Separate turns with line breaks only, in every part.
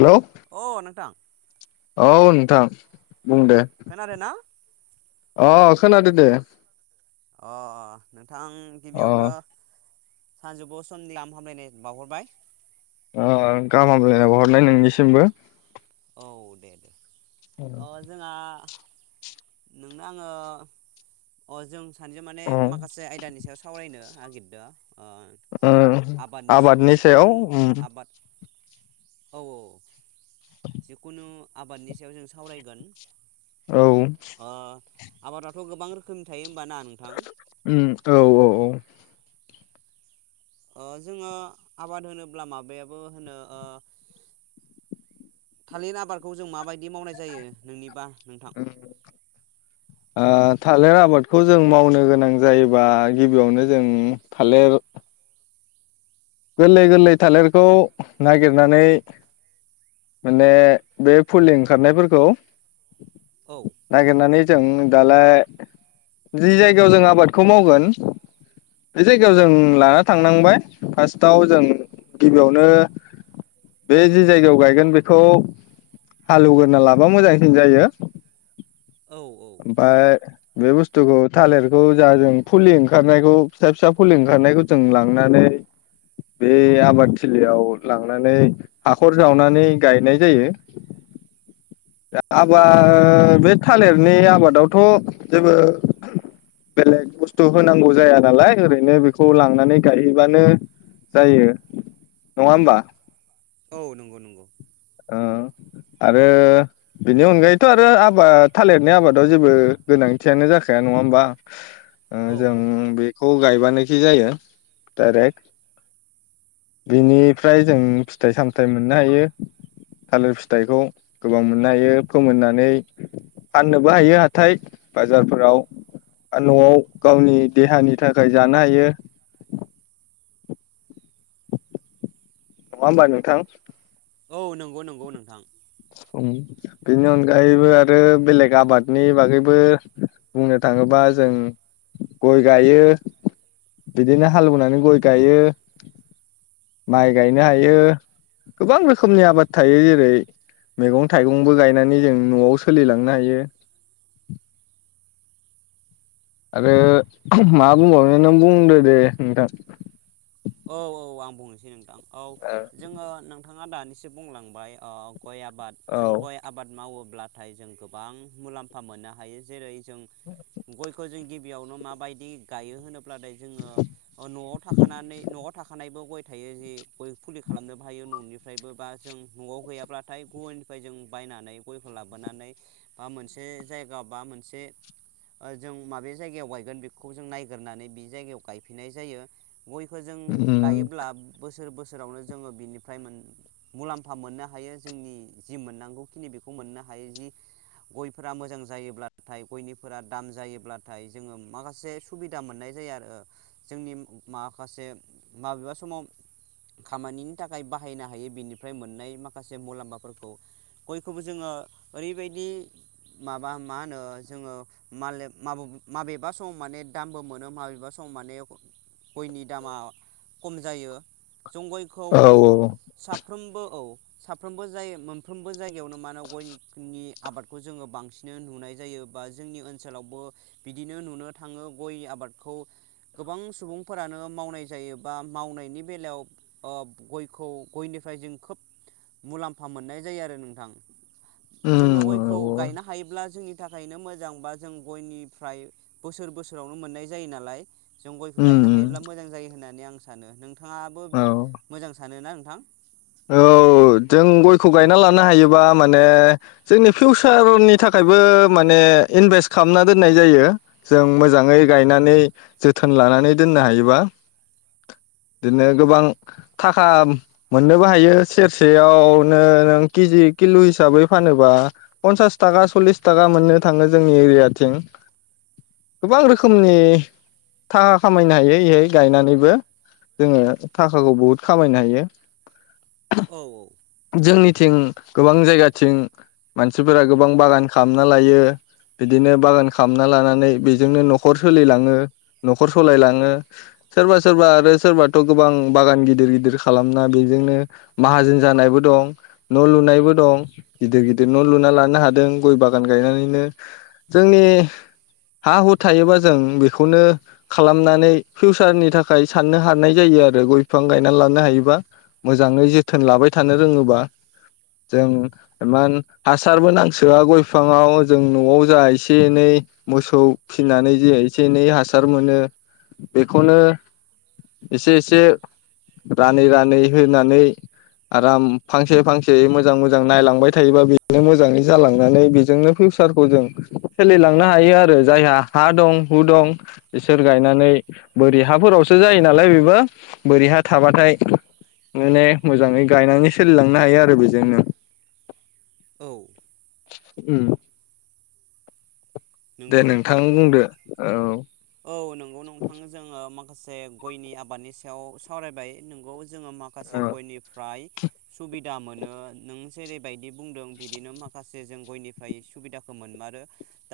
Hello.
अ नोंथां।
औ नोंथां। बुं दे
खोनादो ना?
अ खोनादो दे।
अ अ नों थां
अ
गिबियावनो सानजुफु समनि गाम हामलायनाय बावहरबाय।
अ गाहाम हामलायनाय बावहरनाय नोंनिसिमबो।
औ दे दे। अ जोंहा नोंना आङो अ जों सानैजों माने
अ ओ
माखासे आयदानि सायाव सावरायनो नागिरदों ओ आबादनि सायाव जिखुनु आबाद औ औ जिकुनु आबादनि सायाव जों सावरायगोन।
औ।
ओ आबादाथ' गोबां रोखोमनि थायो होमबाना नोंथां
उम औ औ औ।
ओ जोङो आबाद होनोब्ला माबायाबो होनो ओ थालिर आबादखौ जों माबायदि दि मावनाय जायो नोंनिबा नोंथां?
ओ थालेर आबादखौ जों मावनो गोनां जायोबा गिबियावनो जों थालेर गोरलै गोरलै थालेरखौ नागिरनानै माने बे फुलि ओंखारनायफोरखौ
औ
नायगेरनानै जों दालाय जि जायगायाव जों आबादखौ मावगोन बे जायगायाव जों लाना थांनांबाय फार्ट आव जों गिबियावनो बे जि जायगायाव गायगोन बेखौ हालेवग्रोना लाबा मोजांसिन जायो।
औ औ
ओमफाय बे बुस्थुखौ थालेरखौ जा जों फुलि ओंखारनायखौ फिसा फिसा फुलि ओंखारनायखौ जों लांनानै बे आबादथिलियाव लांनानै हाखर जावनानै गायनाय जायो। आबा
नंगौ
बे थालेर नि आबादावथ' जेबो बेलेग बुस्थु होनांगौ जाया नालाय ओरैनो बेखौ लांनानै गायहैबानो जायो। नङा होनबा?
औ नंगौ नंगौ।
ओ आरो बेनि अनगायैथ' आरो आबाद थालिरनि आबादाव जेबो गोनांथियानो जाखाया नङा होमबा? ओ
औ
जों बे खौ गायबानोखि जायो डाइरेक्ट बिनिफ्राय जों फिथाइ सामथायाइ मोननो हायो। थालिर फिथाइखौ गोबां मोननो हायो फोमोननानै फाननोबो हायो हाथाय बाजारफोराव आरो नआव गावनि देहानि थाखाय जानो हायो नङा होमबा नोंथां
औ नंगौ नंगौ नोंथां
बेनि अनगायैबो आरो बेलेग आबादनि बागैबो बुंनो थाङोबा जों गय गायो, बिदिनो हालेवनानै गय गायो। माइ गायनो हायो गोबां रोखोमनि आबाद थायो जेरै मैगं थाइगंबो गायनानै जों नआव सोलिलांनो हायो। आरो अहम मा बुंबाव नों बुंदो दे नोंथां
औ औ आं बुंनोसै नोंथां औ जोङो नोंथाङा दानि एसे बुंलांबाय ओ गय आबाद
औ
जों गय आबाद मावो ब्लाथाय जों गोबां मुलाम्फा मोननो हायो जेरै जों गयखौ जों गि बियावनो माबायदि गायो होनो ब्लादाय जोङो ओ नआव थाखानानै थाखानायबो गय थायो, जि गय फुलि खालामनोबो हायो ननिफ्रायबो बा जों नआव गैयाब्लाथाय गुबुननिफ्राय जों बायनानै गयखौ लाबोनानै बा मोनसे जायगा बा मोनसे ओ जों माबे जायगायाव गायगोन बेखौ जों नायगोरनानै बि जायगायाव गायफैनाय जायो गय खो जों गायोब्ला बोसोर बोसो रावनो जोङो बिनिफ्राय मोन मुलाम्फा मोननो हायो जोंनि जि मोननांगौखिनि बेखौ मोननो हायो जि गयफोरा मोजां जायोब्लाथाय गयनिफोरा दाम जायोब्लाथाय जोङो माखासे सुबिदा मोननाय जायो आरो ओ जोंनि मा खासे माबेबा समाव खामानिनि थाखाय बाहायनो हायो बिनिफ्राय मोननाय माखासे मुलाम्फाफोरखौ गयखौबो जोङो ओरैबायदि माबा मा होनो जोङोल माले माबेब माबेबा समाव माने दामबो मोनो, माबेबा समाव माने गयनि दामा खम जायो जं गयखौ
औ
साफ्रोमबो औ साफ्रोमबो जाय मोनफ्रोमबो जायगायावनो मा होनो गयनि आबादखौ जोङो बांसिन नुनाय जायो बा जोंनि ओनसोलावबो बिदिनो नुनो थाङो गय आबादखौ गोबां सुबुं फोरानो मावनाय जायो बा मावनायनि बेलायाव ओ गयखौ गयनिफ्राय जों खोब मुलाम्फा मोननाय जायो आरो नोंथां जोङो गयखौ गायनो हायोब्ला जोंनि थाखायनो मोजां बा जों गयनिफ्राय बोसोर बोसोरावनो मोननाय जायो नालाय जों गयखौ गायनो हायोब्ला मोजां जायो होनना नै आं सानो नों थाङाबो
औ
मोजां सानो ना नोंथां?
औ जों गयखौ गायना लानो हायोबा माने जोंनि फिउसारनि थाखायबो माने इनभेस्ट खामना दोननाय जायो जों मोजाङै गायनानै जोथोन लानानै दोननो हायोबा बिदिनो गोबां थाखा मोननोबो हायो सेरसेयावनो नों केजि किल हिसाबै फानोबा पन्सास थाखा सल्लिस थाखा मोननो थाङो जोंनि एरियाथिं गोबां रोखोमनि थाखा खामायनो हायो यहाय गायनानैबो जोङो थाखाखौ बहुद खामायनो हायो।
औ औ
जोंनिथिं गोबां जायगाथिं मानसिफोरा गोबां बागान खालामना लायो बिदिनो बागान खालामना लानानै बेजोंनो नखर सोलिलाङो नखर सालायलाङो सोरबा सोरबा आरो सोरबाथ गोबां बागान गिदिर गिदिर खालामना बेजोंनो माहाजोन जानायबो दं न लुनायबो दं गिदिर गिदिर न लुना लानो हादों गय बागान गायनानैनो जोंनि हा हु थायोबा जों बेखौनो खालामनानै फिउसारनि थाखाय साननो हानाय जायो आरो गय बिफां गायनानै लानो हायोबा मोजाङै जोथोन लाबाय था थानो रोङोबा जों इमान हासारबो नांसोआ गय बिफाङाव जों नआव जा एसे एनै मोसौ फिनानै जे एसे एनै हासार मोनो बेखौनो एसे एसे रानै रानै होनानै आराम फांसे फांसे मोजां मोजां नायलांबाय थायोबा बेजोंनो मोजाङै जालांनानै बेजोंनो फिउसारखौ जों सोलिलांनो हायो आरो जायहा हा दं हु दं बिसोर गायनानै बोरै हाफोरावसो जायो नालाय बेबो बोरै ह थाबाथाय माने मोजाङै गायनानै सोलिलांनो हायो आरो बेजोंनो।
औ
उम दे
नंगौ नोंथां
बुंदो औ
औ नंगौ नोंथां जोङो माख माखासे गयनि आबादनि सायाव सावरायबाय नंगौ जोङो
औ
माखासे गयनिफ्राय सुबिदा मोनो नों जेरैबायदि बुंदों बिदिनो माखासे जों गयनिफाय सुबिदाखौ मोनमारो।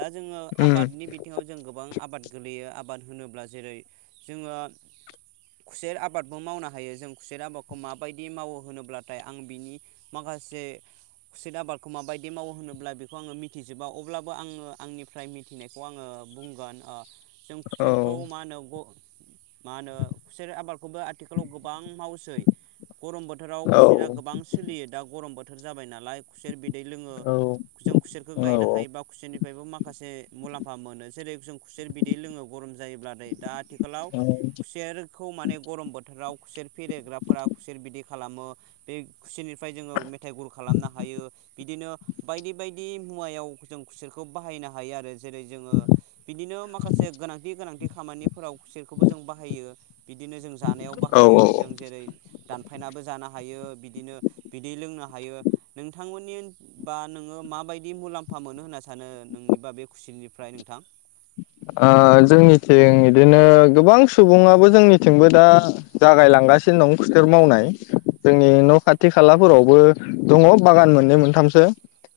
दा जोङो आबादनि बिथिङाव जों गोबां आबाद गोलैयो आबाद होनोब्ला जेरै जोङो खुसेर आबादबो मावनो हायो जों खुसेर आबादखौ माबायदि मावो होनोब्लाथाय आं बिनि माखासे खुसेर आबादखौ माबायदि मावो होनोब्ला बेखौ आङो मिथिजोबा अब्लाबो आङो आंनिफ्राय मिथिनायखौ आङो बुंगोन ओ- जों खुसोरखौ मा होनो ग मा होनो खुसेर आबादखौबो आथिखालाव गोबां मावसै। गरम बोथोराव
औ
खुसेरा गोबां सोलियो दा गरम बोथ जाबाय नालाय खुसेर बिद लोङो
औ
जों खुसेरखौ गायनो
औ
हायोबा खुसेनि माखासे मुलामफा मोनो जेरै जों खुसेर बिदै लोङो गरम जायोब्ला दै दा आथिखालाव खुसेरखौ माने गरम बोथोराव खुसेर फेरेग्राफोरा खुसेर बिदि खालामो बे खुसेरनिफ्राय जोङो मेथाइ गुर खालामनो हायो बिदिनो बायदि बायदि मुवायाव जों खुसेरख खौ बाहायनो हायो आरो जेरै जोङो बिदिनो माखासे गोनांथि गोनांथि खामानिफोराव खुसेरखौबो जों बाहायो। बिदिनो जों जानायाव बाहायो जों जेरै दानफायनाबो जानो हायो। बिदिनो बिदै लोंनो हायो नोंथांमोननि बा नोङो माबायदि मुलाम्फा मोनो होनना सा होनो नोंनिबा बे खुसिरनिफ्राय नोंथां?
ओ जोंनिथिं इदिनो गोबां सुबुङाबो जोंनिथिंबो दा जागायलांगासिनो दं खुथेर मावनाय जोंनि न खाथि खालाफोरावबो दङ बागान मोननै मोनथामसो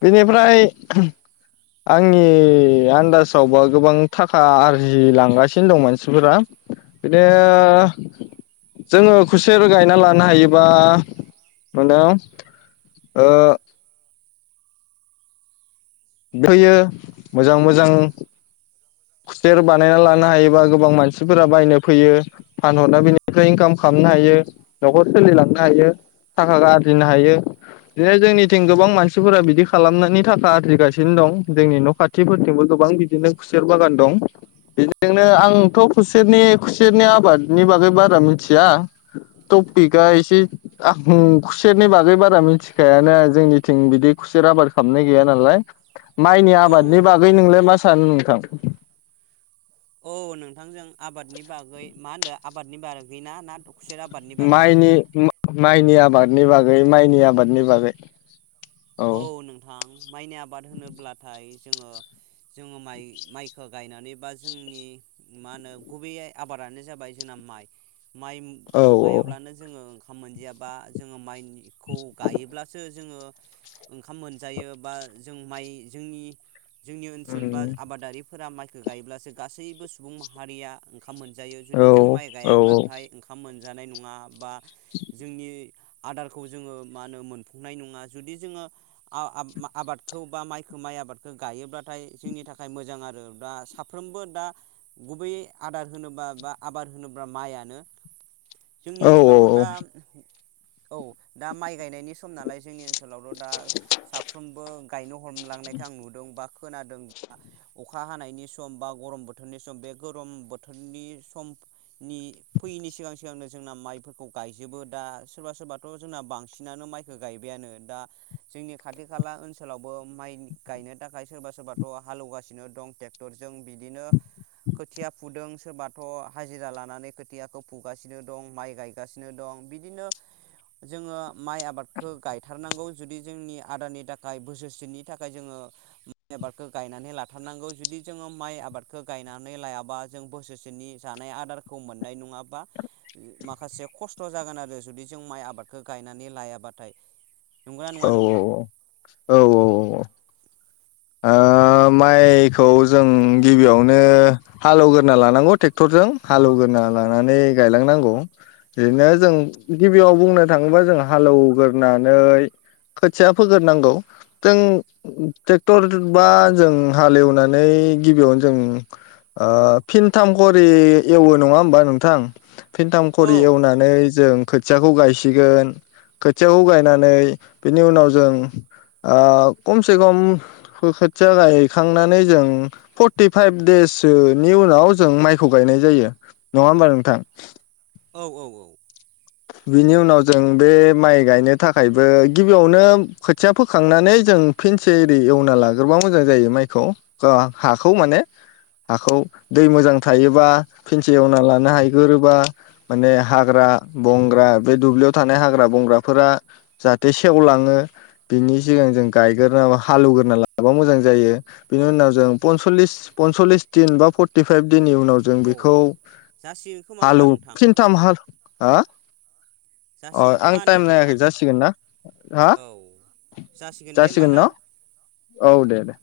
बेनिफ्राय आंनि आन्दासाव बा। गोबां थाखा आरजिलांगासिनो दं मानसिफोरा बिदिनो जोङो खुसेर गायना लानो हायोबा मानो ओ- होयो मोजां मोजां। खुसेर बानायना लानो हायोबा गोबां मानसिफोरा बायनो फैयो फानहरना बेनिफ्राय इनकाम खालामनो हायो नखर सोलिलांनो हायो थाखाखौ आरजिनो हायो बिदिनो जोंनिथिं गोबां मानसिफोरा बिदि खालामनानै थाखा आरजिगासिनो दं जोंनि न खाथिफोरथिंबो गोबां बिदिनो खुसे खुसेर बागान दं बेजोंनो आंथ खुसेरनि खुसेरनि आबादनि बागै बारा मिथिया टपिकआ एसे आं खुसेरनि बागै बारा मिथिखायानो जोंनिथिं बिदि खुसेर आबाद खालामनाय गैया नालाय। माइनि
औ औ
आबादनि बागै नोंलाय मा सा सानो नोंथा?
औ नोंथांजों आबादनि बागै मा होनदो आबादनि बार गै ना ना खुसेर आबादनि बागै?
माइनि मो माइनि आबादनि बागै माइनि आबादनि बागै।
औ नोंथां माइनि आबाद होनोब्लाथाय जोङो जोङो माइ माइखो गायनानै बा जोंनि मा होनो गुबैयै आबादानो जाबाय जोंना माइ माइ
औ
खौ गायाब्लानो जोङो खाम मोनजायाबा जोङो माइनि खौ गायोब्लासो जोङो ओंखाम मोनजायो बा जों माइ जोंनि जोंनि ओनसोल बा
उम
आबादारि फोरा माइखो गायोब्लासो गासैबो सुबुं माहारिया खाम मोनजायो
औ
जुदि जों माइ
औ
गायाब्लाथाय ओंखाम मोन जानाय नङा बा जोंनि आदारखौ जोङो मा होनो मोनफुंनाय नङा जुदि जोङो आ-आबादखौ बा माइखौ माइ आबादखौ गायोब्लाथाय जोंनि थाखाय मोजां आरो दा साफ्रोमबो दा गुबैयै आदार होनोबा बा आबाद होनोब्ला माइयानो। जोंनि
औ
ओनसोलावथ दा औ दा माइ गायनायनि सम नालाय जोंनि ओनसोलावल दा साफ्रोमबो गायनो ह हमलांनायखौ आं नुदों बा खोनादों अखा हानायनि सम बा गरम बोथोरनि सम बे गरम बोथोरनि समनि फैयैनि सिगां सिगांनो जोंना माइफोरखौ गायजोबो दा सोरबा सोरबाथ जोंना बांसिनानो माइखौ गायबायानो। दा जोंनि खाथि खाला ओनसोलावबो माइ गायनो थाखाय सोरबा सोरबाथ हालौवगासिनो दं टेक्टरजों बिदिनो खोथिया फुदों सोरबाथ हाजिरा लानानै खोथियाखौ फुगासिनो दं माइ गायगासिनो दं बिदिनो जोङो माइ आबादखौ गाय थारनांगौ जुदि जोंनि आदारनि थाखाय बोसोरसेनि थाखाय जोङो माइ आबादखौ गायनानै लाथारनांगौ जुदि जोङो माइ आबादखौ गायनानै लायाबा जों बोसोरसेनि जानाय आदारखौ मोननाय नङाबा माखासे खस्थ जागोन आरो जुदि जों माइ आबादखौ गायनानै लायाबाथाय। नंगौना
औ
नङा नोंथां
औ औ औ औ औ। ओ माइखौ जों गिबियावनो हालौगोरना लानांगौ टेक्टरजों हालेवगोरना लानानै गायलांनांगौ बिदिनो जों गिबियाव बुंनो थाङोबा जों हालौगोरनानै खोथिया फोगोरनांगौ जों टे टरबा जों हालेवनानै गिबियावनो जों ओ फिनथाम खरि एवो नङा होमबा नोंथां। फिन्थाम
औ
खरि एवनानै जों खोथियाखौ गायसिगोन खोथियाखौ गायनानै बिनि उनाव जों ओ खमसे खम खो-खोथिया गायखांनानै जों फर्टिफाइभ देससोनि उनाव जों माइखौ गायनाय जायो नङा होमबा नोंथां?
औ औ औ।
बिनि उनाव जों बे माइ गायनो थाखायबो गिबियावनो खोथिया फोखांनानै जों फिनसे एरि एवना लागोरबा मोजां जायो माइखौ हाखौ माने हाखौ दै मोजां थायोबा फिनसे एवना लानो हागोरयोबा माने हाग्रा बंग्रा बे दुब्लियाव थानाय हाग्रा बंग्राफोरा जाहाथे सेवलाङो बिनि सिगां जों गायगोर हालेगोरना लाबा मोजां जायो। बिनि
औ
उनाव जों पनसलिस। पनसलिस दिन बा फर्टिफाइभ दिननि उनाव जों
औ
बेखौ
जासिगोन खोमा होमबा
हालौ
नोंथां
फिनथाम हा हा?
जासिगोन खोमा होनदों
टाइम नायाखै
नोंथां
जासिगोन ना हा
औ जासिगोन दे होमबा ना?
औ दे दे।